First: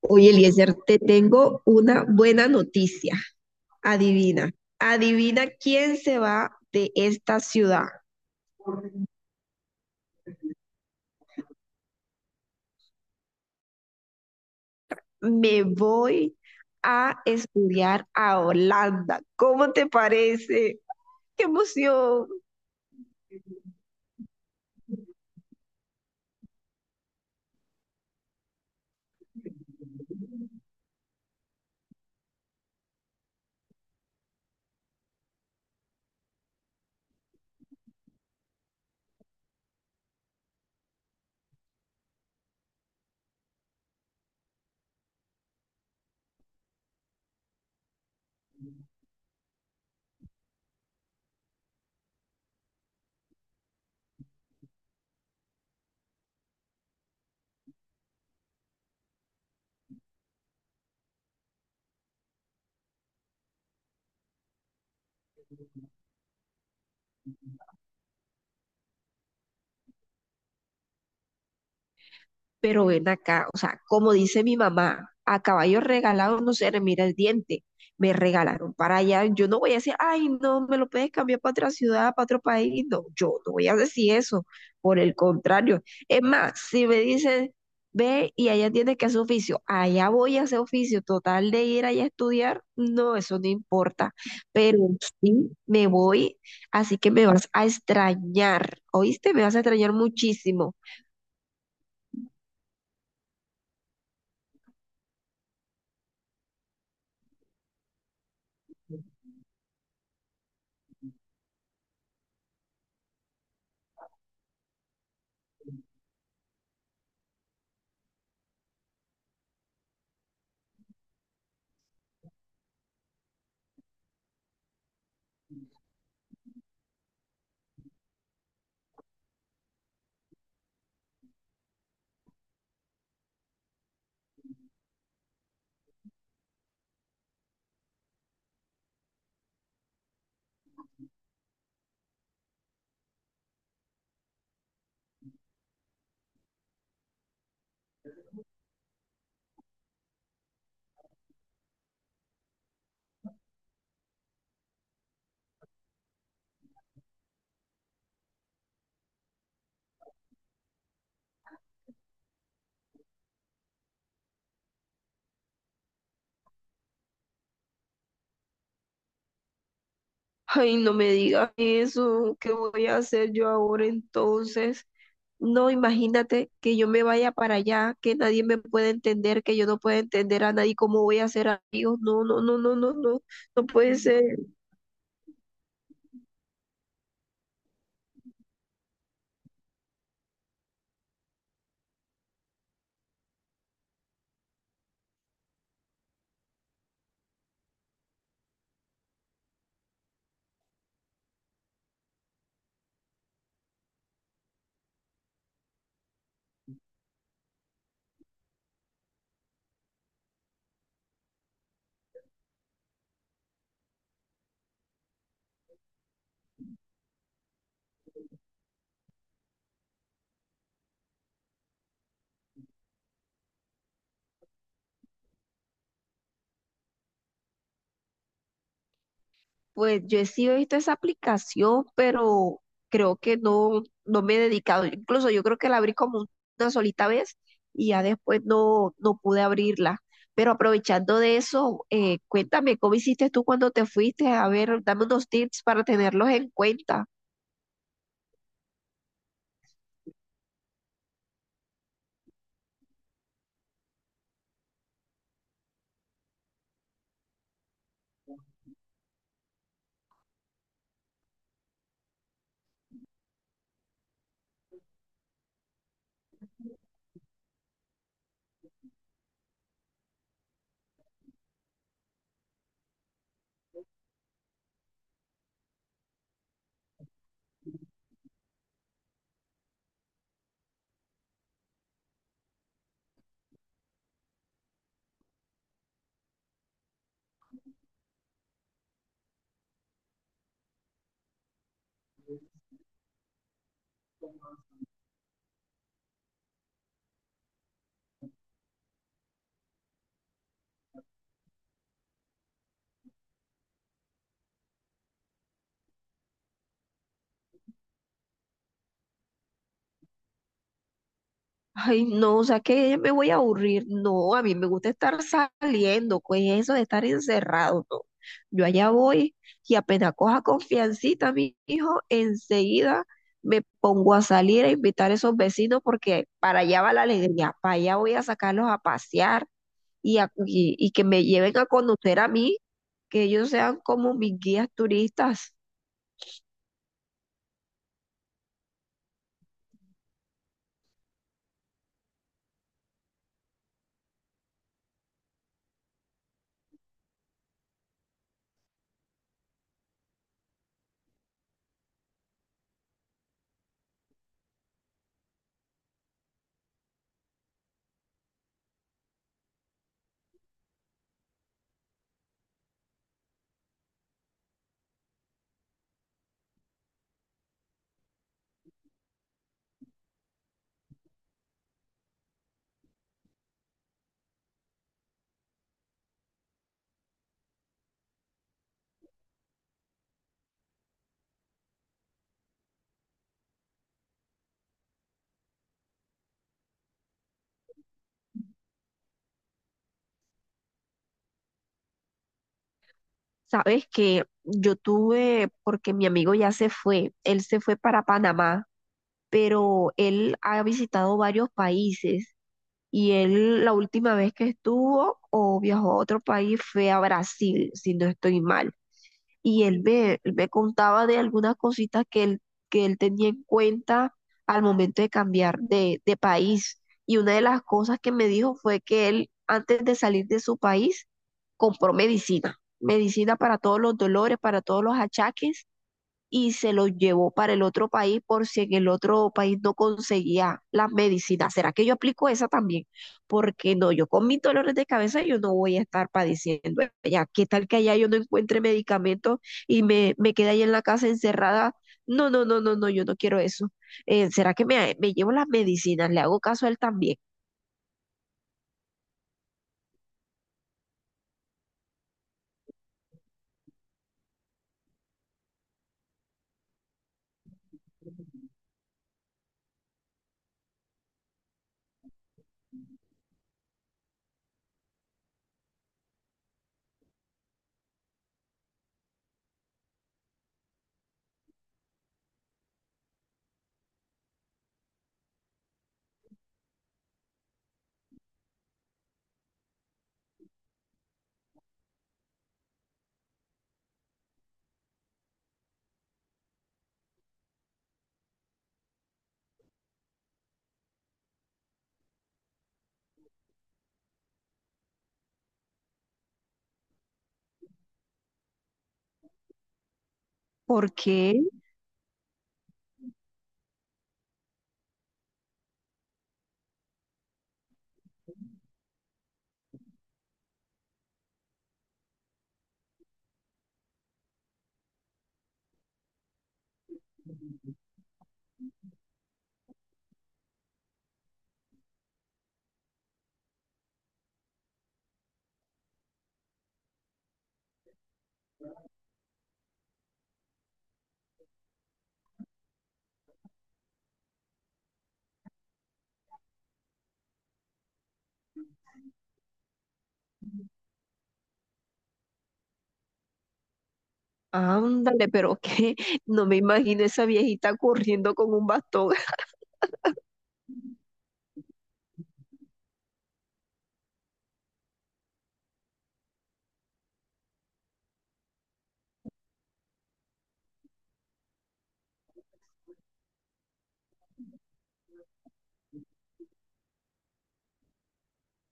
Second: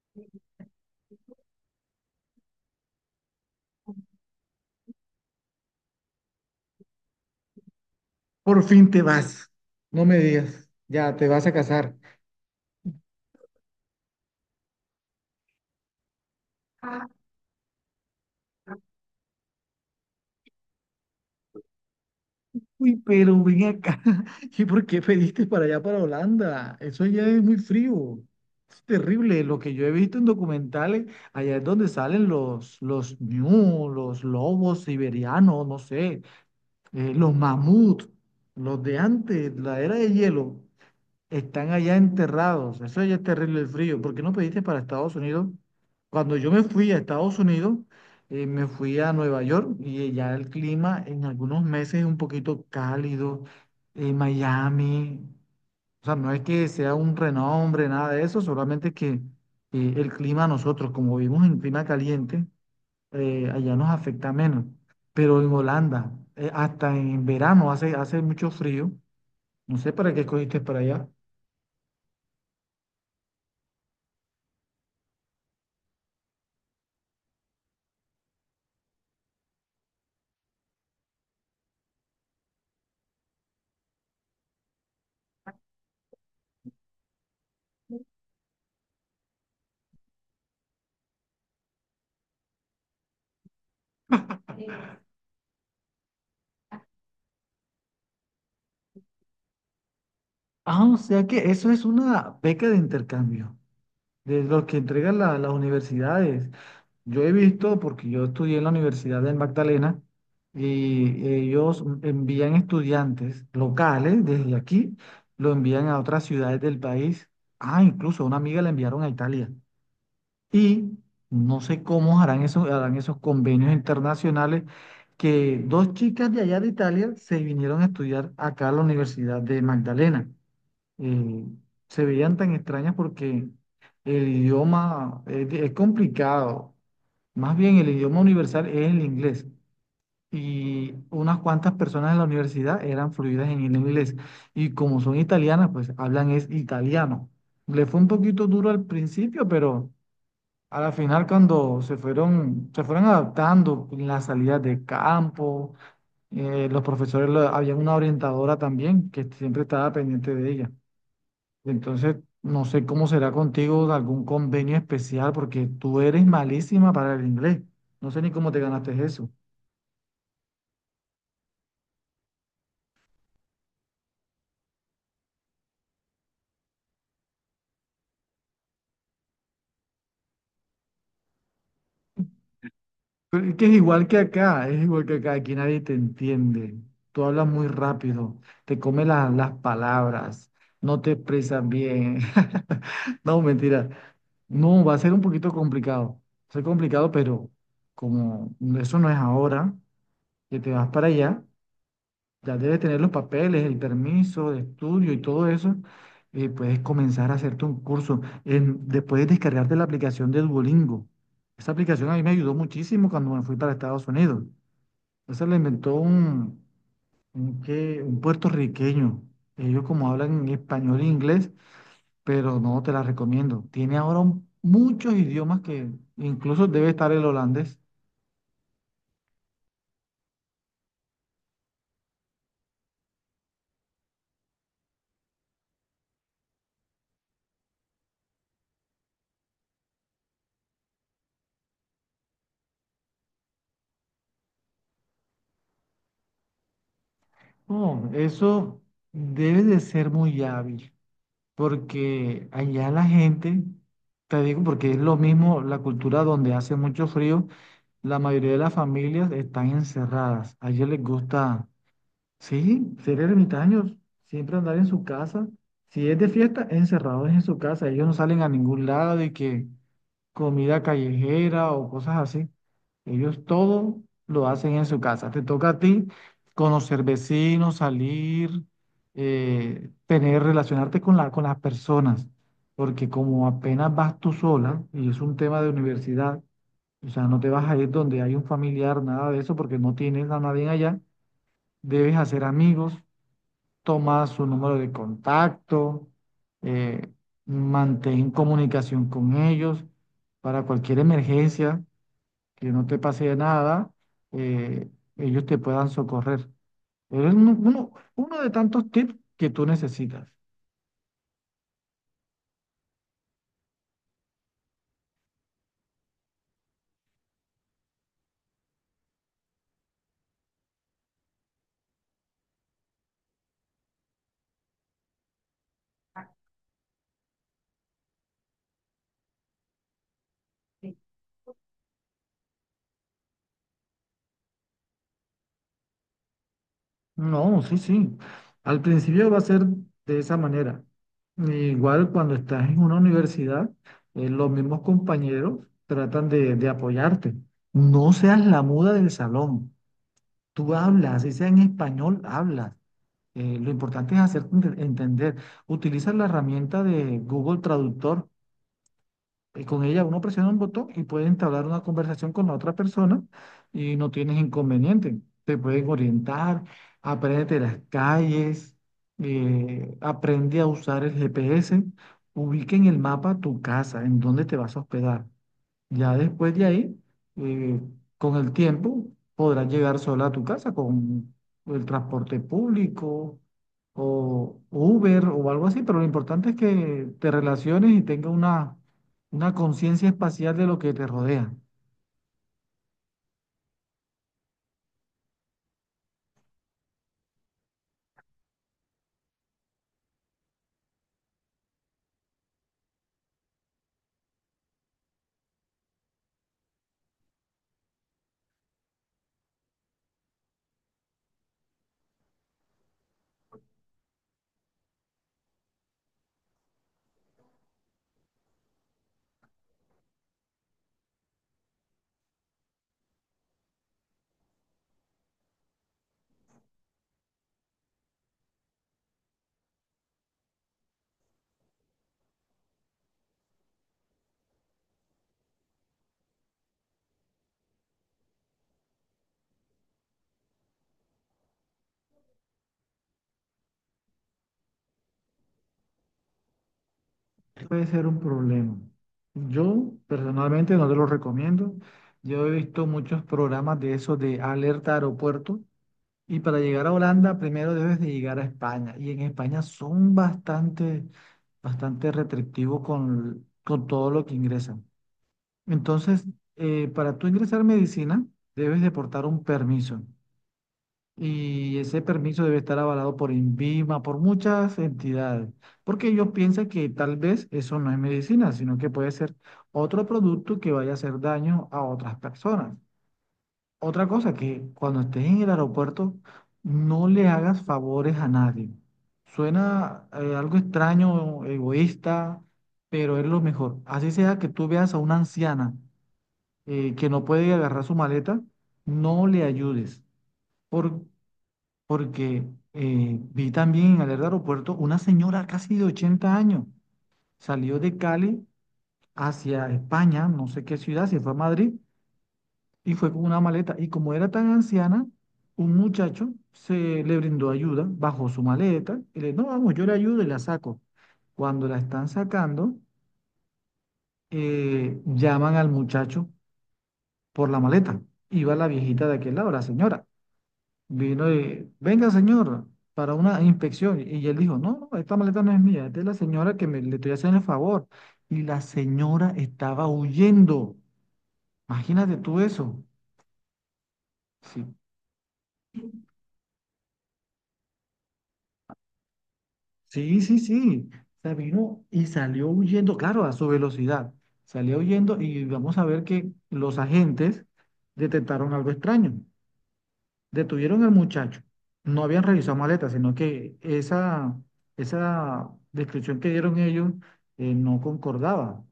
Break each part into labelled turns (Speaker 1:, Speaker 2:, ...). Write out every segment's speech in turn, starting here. Speaker 1: Oye, Eliezer, te tengo una buena noticia. Adivina, adivina quién se va de esta ciudad.
Speaker 2: Por fin te vas. No me digas. Ya, te vas a casar.
Speaker 1: Me voy
Speaker 2: Ah.
Speaker 1: a estudiar a Holanda. ¿Cómo te parece? ¡Qué emoción!
Speaker 2: Uy, pero ven acá. ¿Y por qué pediste para allá, para Holanda? Eso allá es muy frío. Es terrible. Lo que yo he visto en documentales, allá es donde salen los ñu, los lobos siberianos, no sé, los mamuts, los de antes, la era de hielo. Están allá enterrados. Eso ya es terrible el frío. ¿Por qué no pediste para Estados Unidos? Cuando yo me fui a Estados Unidos, me fui a Nueva York y ya el clima en algunos meses es un poquito cálido. Miami, o sea, no es que sea un renombre, nada de eso, solamente que el clima a nosotros, como vivimos en clima caliente, allá nos afecta menos. Pero en Holanda, hasta en verano hace mucho frío. No sé para qué escogiste para allá.
Speaker 1: Pero ven acá, o sea, como dice mi mamá, a caballo regalado no se le mira el diente. Me regalaron para allá. Yo no voy a decir, ay, no, me lo puedes cambiar para otra ciudad, para otro país. No, yo no voy a decir eso. Por el contrario. Es más, si me dicen, ve y allá tienes que hacer oficio, allá voy a hacer oficio. Total de ir allá a estudiar, no, eso no importa. Pero sí, me voy, así que me vas a extrañar. ¿Oíste? Me vas a extrañar muchísimo.
Speaker 2: Ah, o sea que eso es una beca de intercambio, de los que entregan las universidades. Yo he visto, porque yo estudié en la Universidad del Magdalena, y ellos envían estudiantes locales desde aquí, lo envían a otras ciudades del país. Ah, incluso a una amiga la enviaron a Italia. Y no sé cómo harán esos convenios internacionales, que dos chicas de allá de Italia se vinieron a estudiar acá a la Universidad de Magdalena. eh, Se veían tan extrañas porque el idioma es complicado. Más bien el idioma universal es el inglés. Y unas cuantas personas en la universidad eran fluidas en el inglés. Y como son italianas, pues hablan es italiano. Le fue un poquito duro al principio, pero a la final cuando se fueron adaptando en las salidas de campo. Los profesores, había una orientadora también que siempre estaba pendiente de ella. Entonces, no sé cómo será contigo de algún convenio especial, porque tú eres malísima para el inglés. No sé ni cómo te ganaste eso.
Speaker 1: Ay, no me digas eso, ¿qué voy a hacer yo ahora entonces? No, imagínate que yo me vaya para allá, que nadie me pueda entender, que yo no pueda entender a nadie, ¿cómo voy a hacer amigos? No, no, no, no, no, no,
Speaker 2: Pero es
Speaker 1: no
Speaker 2: que es
Speaker 1: puede
Speaker 2: igual que
Speaker 1: ser.
Speaker 2: acá, es igual que acá, aquí nadie te entiende. Tú hablas muy rápido, te comes las palabras, no te expresas bien. No, mentira. No, va a ser un poquito complicado. Va a ser complicado, pero como eso no es ahora, que te vas para allá, ya debes tener los papeles, el permiso de estudio y todo eso. Puedes comenzar a hacerte un curso después de descargarte la aplicación de Duolingo. Esa aplicación a mí me ayudó muchísimo cuando me fui para Estados Unidos. Esa la inventó un puertorriqueño. Ellos como hablan en español e inglés, pero no te la recomiendo. Tiene ahora muchos idiomas que incluso debe estar el holandés.
Speaker 1: Pues yo he sido visto esa aplicación, pero creo que no, no me he dedicado. Incluso yo creo que la abrí como una solita vez y ya después no, no pude abrirla. Pero aprovechando de eso, cuéntame, ¿cómo hiciste tú cuando te fuiste? A ver, dame unos tips para tenerlos en cuenta.
Speaker 2: No, eso debe de ser muy hábil, porque allá la gente, te digo, porque es lo mismo la cultura donde hace mucho frío, la mayoría de las familias están encerradas. A ellos les gusta, sí, ser ermitaños, siempre andar en su casa. Si es de fiesta, encerrados en su casa. Ellos no salen a ningún lado, y que comida callejera o cosas así. Ellos todo lo hacen en su casa. Te toca a ti conocer vecinos, salir, relacionarte con con las personas, porque como apenas vas tú sola, y es un tema de universidad, o sea, no te vas a ir donde hay un familiar, nada de eso, porque no tienes a nadie allá, debes hacer amigos, toma su número de contacto, eh, mantén comunicación con ellos para cualquier emergencia, que no te pase nada, eh, ellos te puedan socorrer. Pero es uno de tantos tips que tú necesitas.
Speaker 1: Ay, no, o sea que ya me voy a aburrir. No, a mí me gusta estar saliendo, pues eso de estar encerrado, no. Yo allá voy y apenas coja confiancita, mi hijo, enseguida me pongo a salir a invitar a esos vecinos porque para allá va la alegría, para allá voy a sacarlos a pasear y, y que me lleven a conocer a mí, que ellos sean como mis guías turistas.
Speaker 2: No, sí, sí. Al principio va a ser de esa manera. Igual cuando estás en una universidad, los mismos compañeros tratan de apoyarte. No seas la muda del salón. Tú hablas, ese en español hablas. Lo importante es hacerte entender. Utiliza la herramienta de Google Traductor. Con ella uno presiona un botón y puede entablar una conversación con la otra persona y no tienes inconveniente. Te pueden orientar, aprende las calles, aprende a usar el GPS, ubica en el mapa tu casa, en dónde te vas a hospedar. Ya después de ahí, eh, con el tiempo, podrás llegar sola a tu casa con el transporte público o Uber o algo así, pero lo importante es que te relaciones y tengas una conciencia espacial de lo que te rodea.
Speaker 1: Sabes que yo tuve, porque mi amigo ya se fue, él se fue para Panamá. Pero él ha visitado varios países y él la última vez que estuvo o viajó a otro país fue a Brasil, si no estoy mal. Y él me contaba de algunas cositas que él tenía en cuenta al momento de cambiar de país. Y una de las cosas que me dijo fue que él, antes de salir de su país, compró medicina, medicina para todos los dolores, para todos los achaques y se los llevó para el otro país por si en el otro país no conseguía las medicinas. ¿Será que yo aplico esa también? Porque no, yo con mis dolores de cabeza yo no voy a estar padeciendo allá. ¿Qué tal que allá yo no encuentre medicamentos y me quede ahí en la casa encerrada? No, no, no, no, no, yo no quiero eso. ¿Será que me llevo las medicinas? Le hago caso a él también.
Speaker 2: Puede ser un problema. Yo personalmente no te lo recomiendo. Yo he visto muchos programas de esos de alerta aeropuerto. Y para llegar a Holanda, primero debes de llegar a España. Y en España son bastante, bastante restrictivos con todo lo que ingresan. Entonces, para tú ingresar medicina, debes de portar un permiso. Y ese permiso debe estar avalado por INVIMA, por muchas entidades. Porque ellos piensan que tal vez eso no es medicina, sino que puede ser otro producto que vaya a hacer daño a otras personas. Otra cosa, que cuando estés en el aeropuerto no le hagas favores a nadie. Suena algo extraño, egoísta, pero es lo mejor. Así sea que tú veas a una anciana que no puede agarrar su maleta, no le ayudes.
Speaker 1: ¿Por
Speaker 2: Por-
Speaker 1: qué?
Speaker 2: Porque vi también en el aeropuerto una señora casi de 80 años. Salió de Cali hacia España, no sé qué ciudad, si fue a Madrid, y fue con una maleta. Y como era tan anciana, un muchacho se le brindó ayuda, bajó su maleta y le dijo: "No, vamos, yo le ayudo y la saco". Cuando la están sacando, llaman al muchacho por la maleta. Iba la viejita de aquel lado, la señora. Vino y, venga, señor, para una inspección. Y él dijo: "No, no, esta maleta no es mía, esta es de la señora que me, le estoy haciendo el favor". Y la señora estaba huyendo. Imagínate tú eso. Sí.
Speaker 1: Ándale, pero que no me imagino esa viejita corriendo con un bastón.
Speaker 2: Sí, sí, sí. Se vino y salió huyendo, claro, a su velocidad. Salió huyendo, y vamos a ver que los agentes detectaron algo extraño. Detuvieron al muchacho. No habían revisado maletas, sino que esa descripción que dieron ellos no concordaba.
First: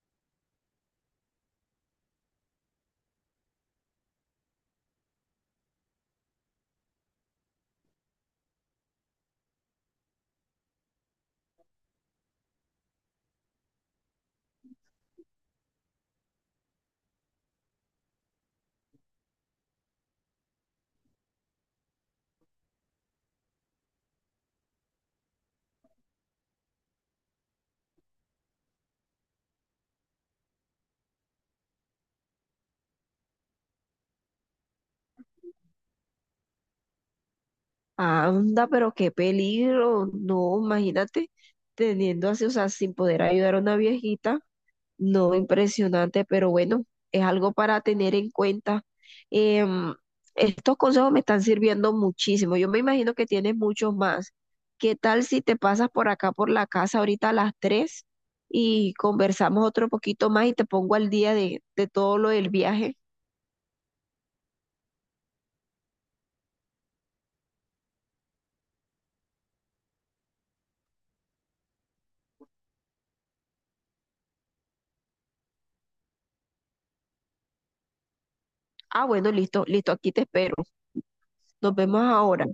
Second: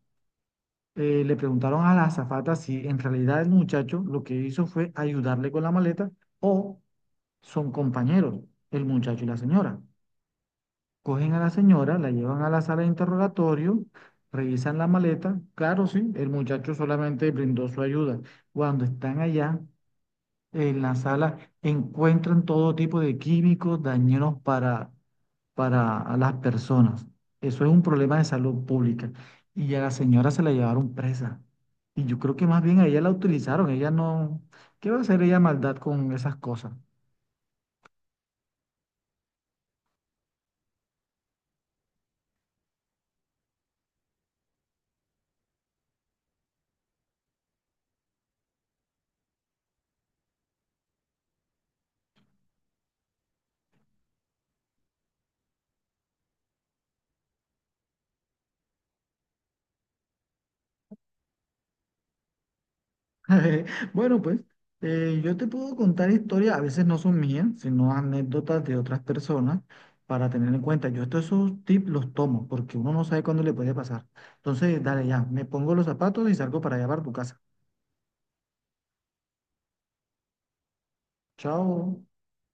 Speaker 2: Le preguntaron a la azafata si en realidad el muchacho lo que hizo fue ayudarle con la maleta o son compañeros, el muchacho y la señora. Cogen a la señora, la llevan a la sala de interrogatorio, revisan la maleta. Claro, sí, el muchacho solamente brindó su ayuda. Cuando están allá en la sala, encuentran todo tipo de químicos dañinos para a las personas. Eso es un problema de salud pública. Y a la señora se la llevaron presa. Y yo creo que más bien a ella la utilizaron. Ella no... ¿Qué va a hacer ella maldad con esas cosas?
Speaker 1: Anda, pero qué peligro. No, imagínate teniendo así, o sea, sin poder ayudar a una viejita. No, impresionante, pero bueno, es algo para tener en cuenta. Em, estos consejos me están sirviendo muchísimo. Yo me imagino que tienes muchos más. ¿Qué tal si te pasas por acá, por la casa, ahorita a las 3 y conversamos otro poquito más y te pongo al día de todo lo del viaje?
Speaker 2: Bueno, pues yo te puedo contar historias, a veces no son mías, sino anécdotas de otras personas para tener en cuenta. Yo estos esos tips los tomo porque uno no sabe cuándo le puede pasar. Entonces, dale ya, me pongo los zapatos y salgo para allá para tu casa.
Speaker 1: Ah, bueno, listo, listo, aquí te espero. Nos vemos
Speaker 2: Chao.
Speaker 1: ahora.